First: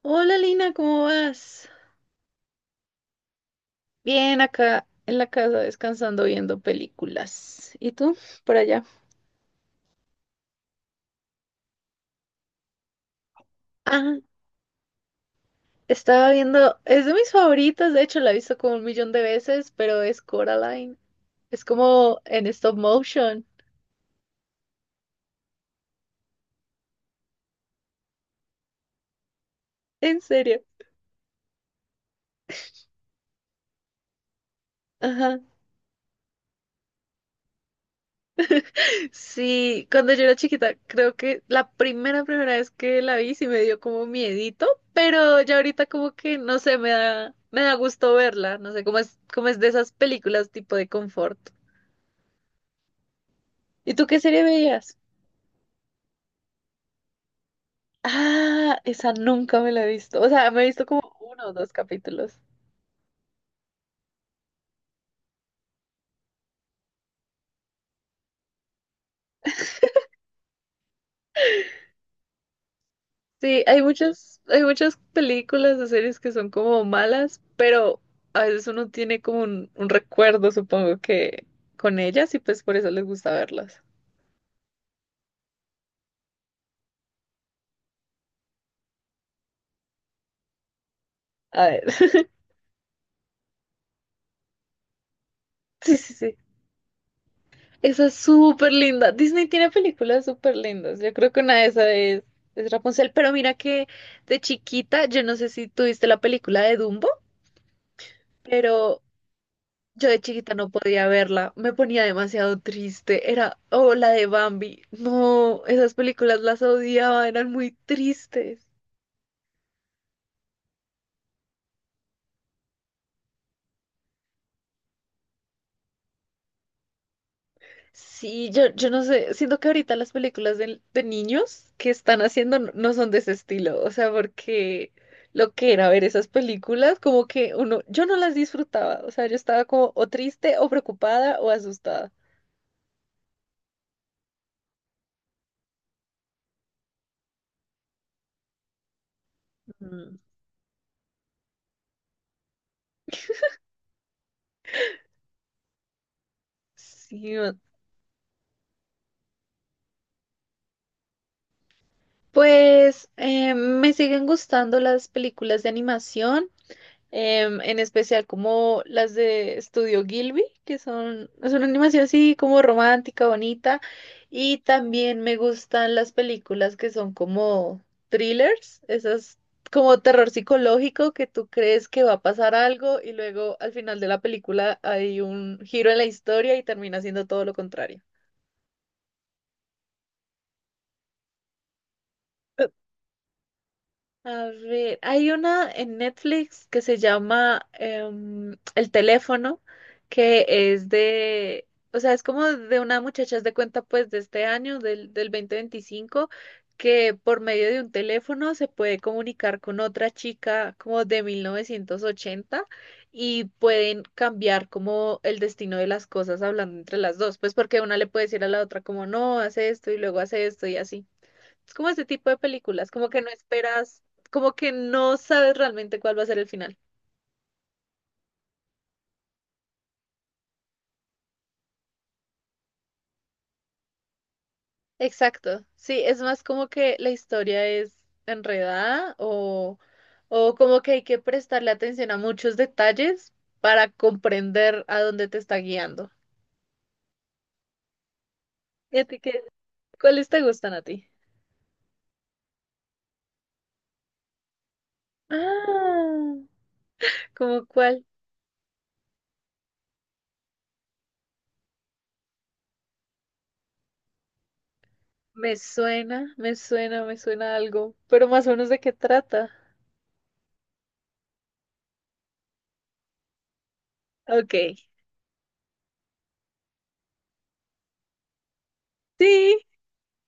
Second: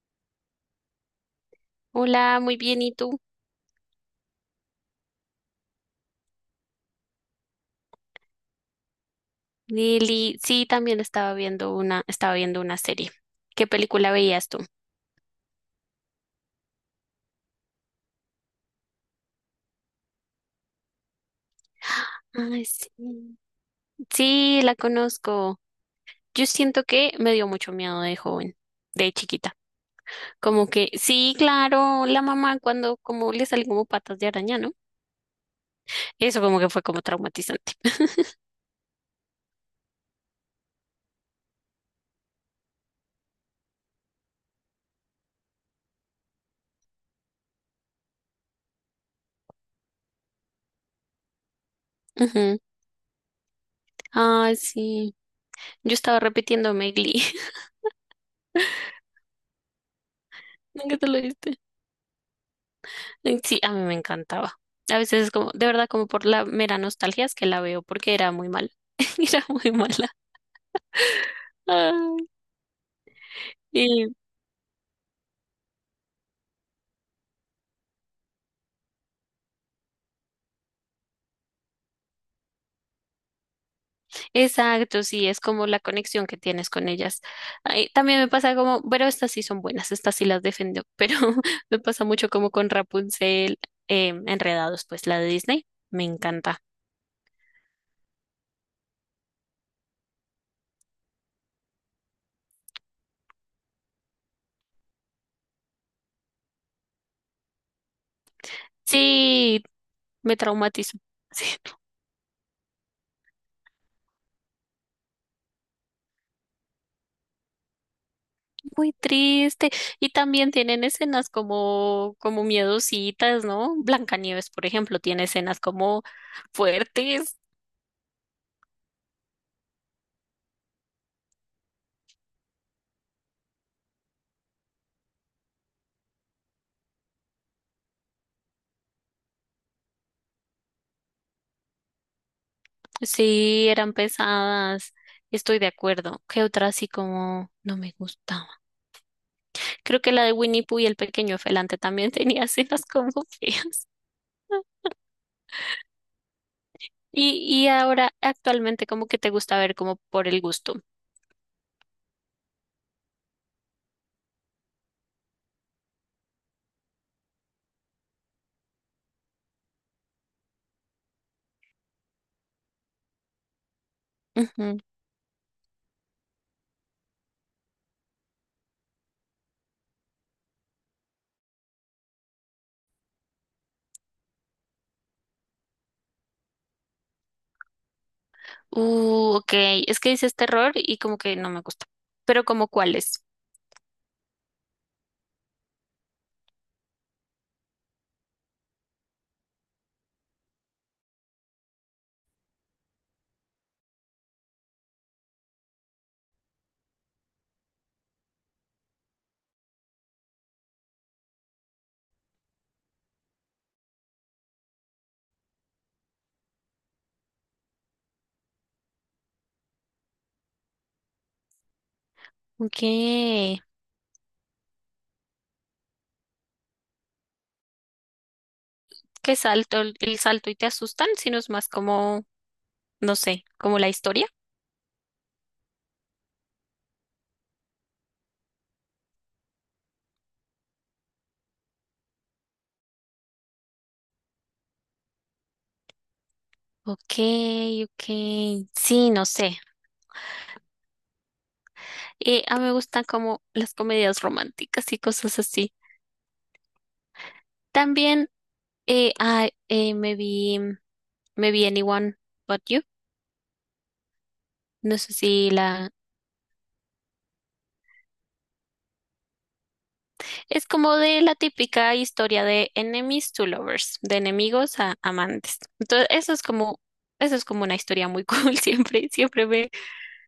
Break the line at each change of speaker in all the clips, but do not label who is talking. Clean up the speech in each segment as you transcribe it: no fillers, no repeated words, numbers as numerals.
Hola Lina, ¿cómo vas?
Hola, muy bien, ¿y tú?
Bien, acá en la casa descansando viendo películas. ¿Y tú? Por allá.
Lili, sí, también estaba viendo una, serie. ¿Qué película
Ah,
veías tú?
Estaba viendo, es de mis favoritas, de hecho la he visto como un millón de veces, pero es Coraline. Es como en
Ay,
stop
sí.
motion.
Sí, la conozco. Yo siento que me dio mucho miedo de joven, de chiquita.
En serio.
Como que, sí, claro, la mamá cuando como le salen como patas de araña, ¿no?
Ajá.
Eso como que fue como traumatizante.
Sí, cuando yo era chiquita, creo que la primera vez que la vi sí me dio como miedito, pero ya ahorita como que, no sé, me da gusto verla, no sé, como es de esas películas tipo de confort.
Ujú.
¿Y tú qué serie
Ay,
veías?
sí. Yo estaba repitiéndome Glee.
Ah, esa nunca me la he visto. O sea, me he visto
Nunca te
como
lo
uno o
viste.
dos capítulos.
Sí, a mí me encantaba. A veces es como, de verdad, como por la mera nostalgia es que la veo porque era muy mala. Era muy mala. Ay,
Sí, hay
y-
muchas, hay muchas películas o series que son como malas, pero a veces uno tiene como un recuerdo, supongo que con ellas y pues por eso les gusta verlas.
exacto, sí, es como la conexión que tienes con ellas. Ay, también me pasa como, pero estas sí son buenas, estas sí las defiendo, pero
A
me pasa
ver.
mucho como con Rapunzel, Enredados, pues la de Disney,
Sí,
me
sí, sí.
encanta.
Esa es súper linda. Disney tiene películas súper lindas. Yo creo que una de esas es Rapunzel. Pero mira que de chiquita, yo no sé si tuviste la película de Dumbo, pero
Sí,
yo de
me
chiquita no
traumatizo.
podía verla, me ponía demasiado triste. Oh, la de Bambi. No, esas películas las odiaba, eran muy tristes.
Muy triste. Y también tienen escenas como, como miedositas, ¿no? Blancanieves, por ejemplo, tiene escenas como fuertes.
Sí, yo no sé, siento que ahorita las películas de niños que están haciendo no, no son de ese estilo, o sea, porque lo que era ver esas películas, como que uno, yo no las disfrutaba, o sea, yo estaba como o triste o preocupada o asustada.
Sí, eran pesadas. Estoy de acuerdo. ¿Qué otra así como no me gustaba? Creo que
Mm,
la de Winnie Pooh y el pequeño felante también tenía escenas como feas.
sí,
Y, y ahora, actualmente, como que te gusta ver como por el gusto.
pues me siguen gustando las películas de animación. En especial como las de Estudio Gilby, que son, es una animación así como romántica, bonita, y
Ujú.
también me gustan las películas que son como thrillers, esas como terror psicológico que tú crees que va a pasar algo y luego al final de la película hay un giro en la historia y termina siendo todo lo contrario.
Ok. Es que dices terror y como que no me gusta. Pero como cuáles.
A ver, hay una en Netflix que se llama El teléfono, que es o sea, es como de una muchacha haz de cuenta pues de este año, del 2025 que por medio de un teléfono se puede comunicar con otra chica como de 1980 y pueden cambiar como el destino de las cosas hablando entre las dos, pues porque una le puede decir a la otra como no, hace esto y luego hace esto y así. Es como ese tipo de
Ok,
películas, como que no esperas, como que no sabes realmente cuál va a ser el final.
que salto el salto y te asustan, sino es más como, no sé, como la historia.
Exacto, sí, es más como que la historia es enredada o como que hay que prestarle atención a muchos detalles para comprender a dónde te está guiando.
Ok, ok.
¿Y a
Sí,
ti
no
qué?
sé.
¿Cuáles te gustan a ti?
A mí me gustan como las comedias románticas y cosas así.
Ah, ¿cómo cuál?
También eh, ah, eh, me vi, me vi Anyone But You. No sé si
Me
la...
suena, me suena, me suena algo, pero más o menos de qué trata.
Es como de la típica historia de enemies to lovers, de
Ok.
enemigos a amantes. Entonces, eso es como una historia muy cool.
Sí,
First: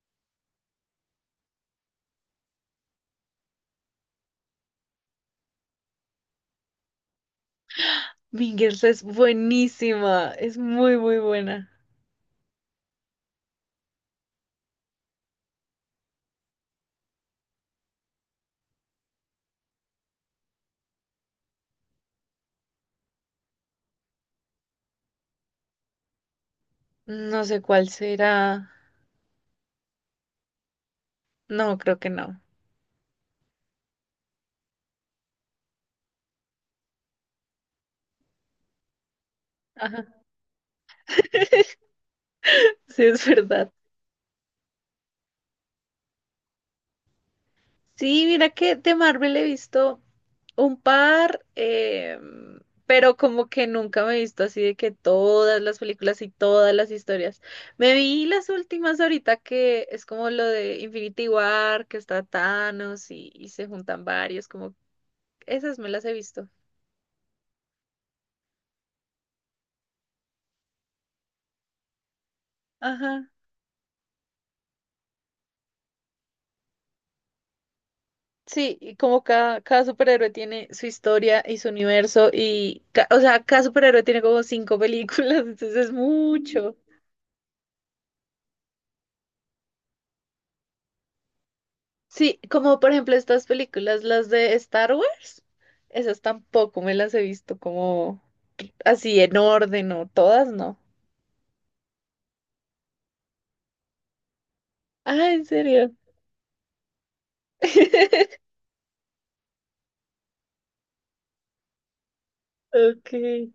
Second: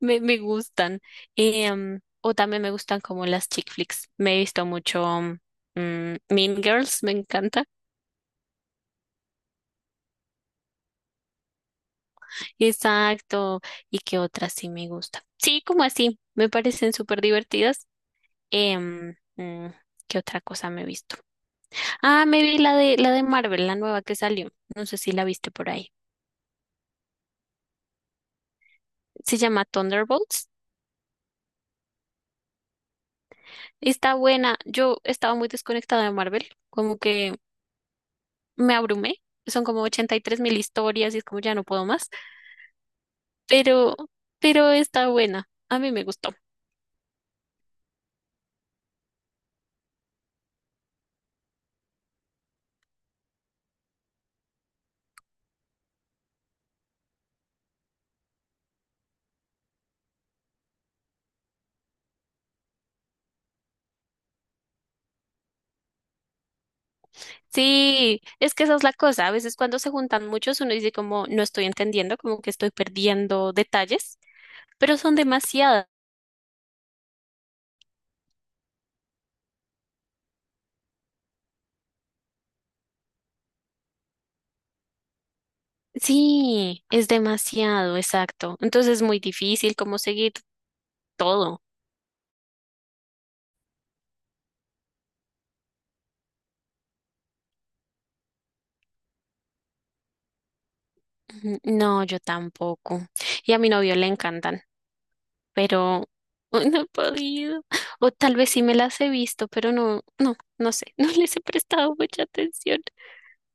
Me, me gustan. O también me gustan como las chick flicks. Me he visto mucho Mean Girls, me encanta.
Mingers es buenísima, es muy, muy buena.
Exacto. ¿Y qué otras sí me gustan? Sí, como así. Me parecen súper divertidas. Em, mm, ¿Qué otra cosa me he visto? Ah, me vi la de Marvel, la nueva que salió. No sé si la viste por ahí.
No sé cuál será.
Se llama Thunderbolts.
No, creo que no.
Está buena. Yo estaba muy desconectada de Marvel. Como que me abrumé. Son como ochenta y
Ajá,
tres mil historias y es como ya no puedo más.
sí, es verdad.
pero, pero está buena. A mí me gustó.
Sí, mira que de Marvel he visto un par, pero como que nunca me he visto así de que todas las películas y todas las historias. Me vi las últimas ahorita que es como lo de Infinity War, que está Thanos y se juntan varios, como esas me las he visto.
Sí, es que esa es la cosa. A veces cuando se juntan muchos, uno dice como no estoy entendiendo, como que estoy
Ajá.
perdiendo detalles, pero son demasiadas.
Sí, y como cada superhéroe tiene su historia y su universo y, o sea, cada superhéroe tiene como cinco películas, entonces es mucho.
Sí, es demasiado, exacto. Entonces es muy difícil como seguir todo.
Sí, como por ejemplo estas películas, las de Star Wars, esas tampoco me las he visto como así en orden o todas, no.
Ujú, no, yo tampoco. Y a mi novio le encantan,
Ah, ¿en serio?
pero ay, no he podido. O tal vez sí me las he visto, pero no sé, no les he prestado mucha atención.
Ok.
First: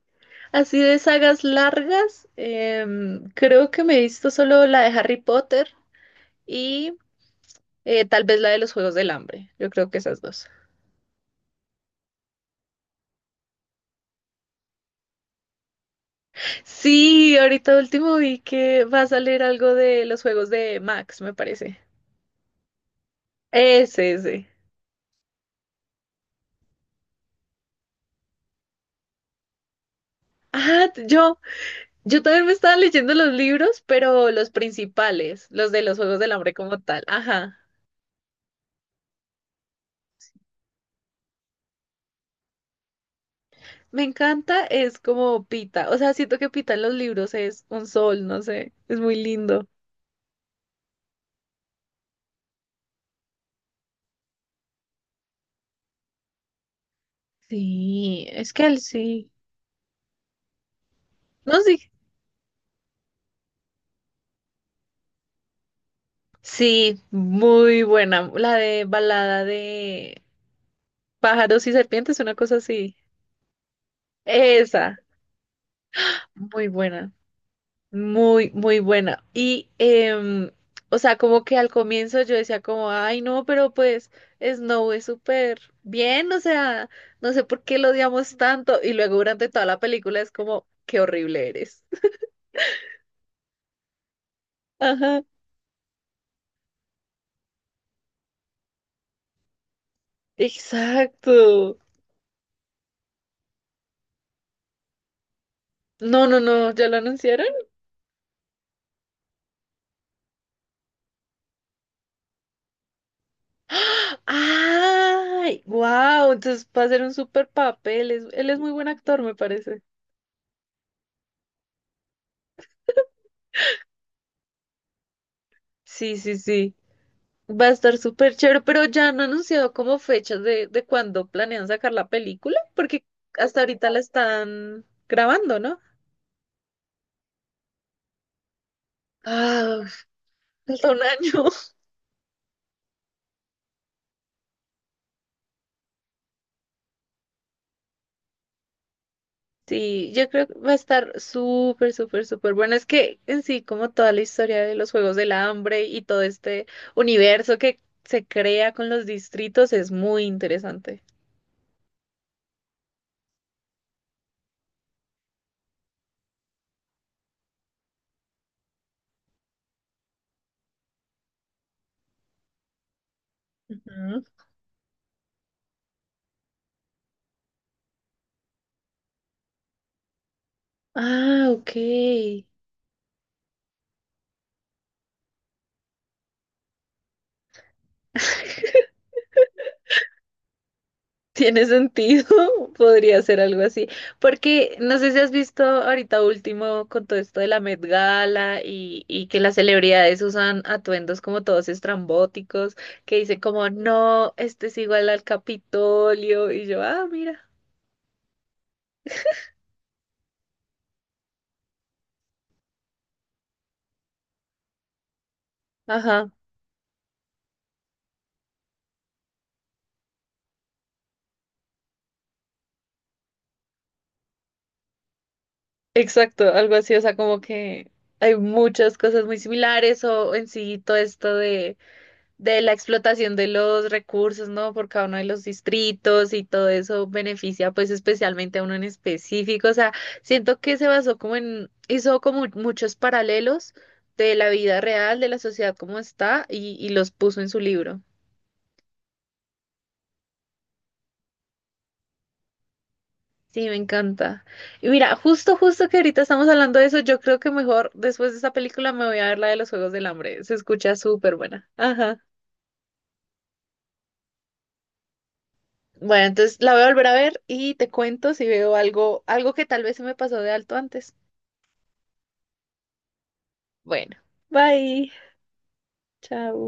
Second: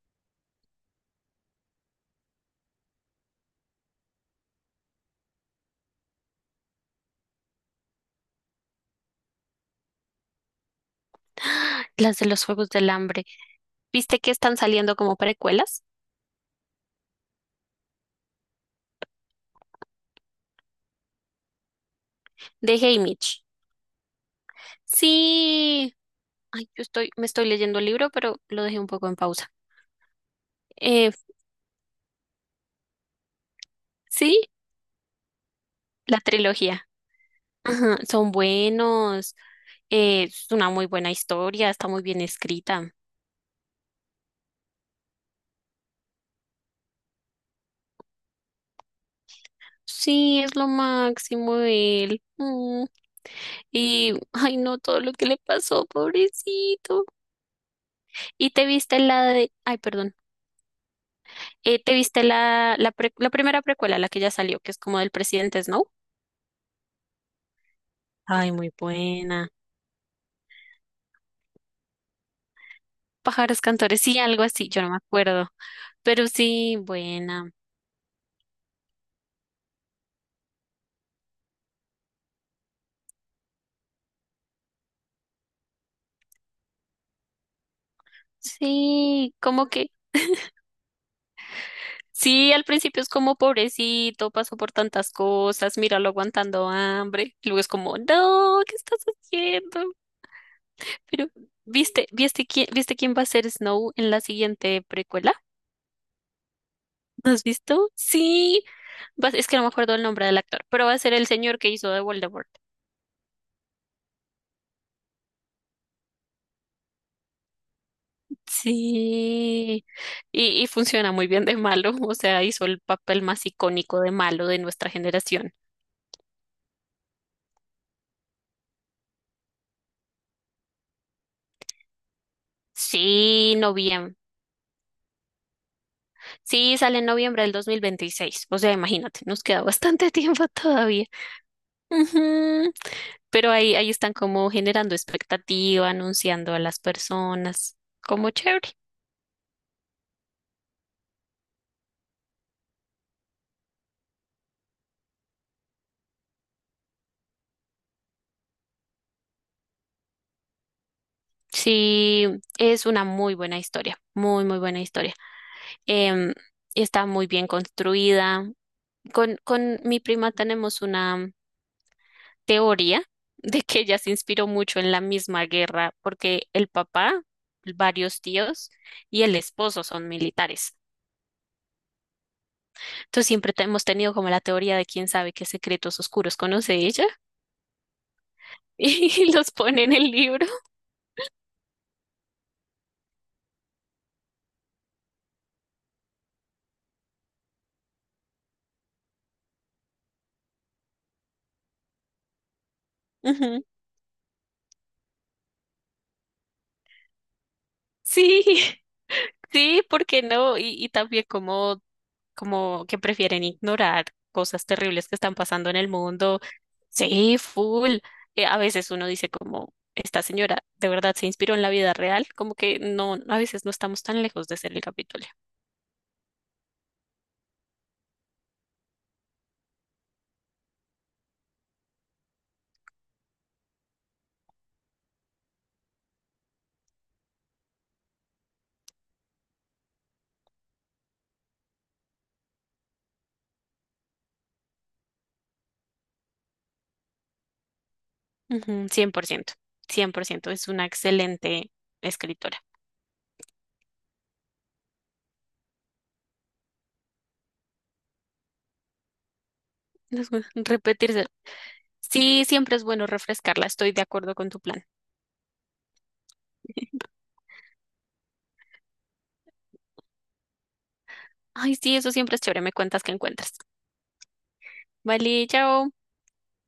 Así de sagas largas, creo que me he visto solo la de Harry Potter y tal vez la de los Juegos del Hambre, yo creo que esas dos.
Las de los Juegos del Hambre. ¿Viste que están saliendo como precuelas
Sí, ahorita último vi que va a salir algo de los juegos de Max, me parece.
de Hey Mitch?
Ese, ese.
Sí. Ay, yo estoy, me estoy leyendo el libro, pero lo dejé un poco en pausa.
Ah, t-
Eh,
yo, yo también me estaba leyendo los libros, pero
sí,
los principales, los de los Juegos
la
del Hambre como
trilogía.
tal. Ajá.
Ajá, son buenos. Es una muy buena historia, está muy bien escrita.
Me encanta, es como Pita. O sea, siento que Pita en los libros es un sol, no sé, es muy lindo.
Sí, es lo máximo él. Y, ay, no, todo lo que le pasó, pobrecito.
Sí,
¿Y
es que
te
él
viste la
sí.
de, ay, perdón,
No, sí.
te viste la primera precuela, la que ya salió, que es como del presidente Snow?
Sí, muy buena.
Ay,
La
muy
de balada
buena.
de pájaros y serpientes, una cosa así.
Pájaros cantores, sí, algo así, yo no me
Esa.
acuerdo. Pero
Muy
sí,
buena,
buena.
muy, muy buena. Y, o sea, como que al comienzo yo decía como, ay, no, pero pues Snow es súper bien, o sea, no sé por qué lo odiamos tanto. Y luego
Sí,
durante toda
como
la
que,
película es como, qué horrible eres.
sí, al principio es como pobrecito, pasó por tantas
Ajá,
cosas, míralo aguantando hambre. Luego es como, no, ¿qué estás haciendo? Pero,
exacto.
¿viste quién va a ser Snow en la siguiente precuela?
No, no, no, ¿ya lo
¿No has
anunciaron?
visto? Sí, es que no me acuerdo el nombre del actor, pero va a ser el señor que hizo de Voldemort.
¡Ah! ¡Ay! ¡Wow! Entonces va a ser un súper papel. Él es muy buen actor, me parece.
Sí, y funciona muy bien de malo, o sea, hizo el papel más icónico de malo de nuestra generación.
Sí, sí, sí. Va a estar súper chévere, pero ya han anunciado como fechas de cuándo planean sacar la película, porque
Sí,
hasta ahorita la
noviembre.
están grabando, ¿no?
Sí, sale en noviembre del 2026. O sea, imagínate, nos queda
Ah,
bastante tiempo
falta un
todavía.
año.
Ujú. Pero ahí están como generando expectativa, anunciando a las personas, como chévere.
Sí, yo creo que va a estar súper, súper, súper bueno. Es que en sí, como toda la historia de los Juegos del Hambre y todo este universo que se crea con los distritos es muy interesante.
Sí, es una muy buena historia, muy buena historia. Em, está muy bien construida. Con mi prima tenemos una teoría de que ella se
Ujú.
inspiró mucho en la misma guerra porque el papá, varios tíos y el esposo son militares.
Ah, ok.
Entonces hemos tenido como la teoría de quién sabe qué secretos oscuros conoce ella y los pone en el libro.
Tiene sentido, podría ser algo así, porque no sé si has visto ahorita último con todo esto de la Met Gala y que las celebridades usan atuendos como todos estrambóticos, que dicen
Ujú.
como, no, este es igual al Capitolio, y yo, ah, mira,
Sí, sí, ¿por qué no? Y también como como que prefieren ignorar cosas terribles que están pasando en el
ajá,
mundo. Sí, full. A veces uno dice como, esta señora de verdad se inspiró en la vida real, como que no, a veces no estamos tan lejos de ser el Capitolio.
exacto, algo así, o sea, como que hay muchas cosas muy similares o en sí todo esto de la explotación de los recursos, ¿no? Por cada uno de los distritos y todo eso beneficia pues especialmente a uno en específico. O sea, siento que se basó hizo como muchos paralelos de la vida real, de la sociedad como está y los puso en su libro.
Ujú, 100%, es una excelente escritora.
Sí, me encanta. Y mira, justo, justo que ahorita estamos hablando de eso, yo creo que mejor después de esta película me voy a ver la de los Juegos del Hambre. Se escucha
Repetirse.
súper buena. Ajá.
Sí, siempre es bueno refrescarla, estoy de acuerdo con tu plan.
Bueno, entonces la voy a volver a ver y te cuento si veo algo, algo que tal vez se me pasó de alto antes.
Ay, sí, eso siempre es chévere, me cuentas que encuentras.
Bueno, bye.
Vale, chao.
Chao.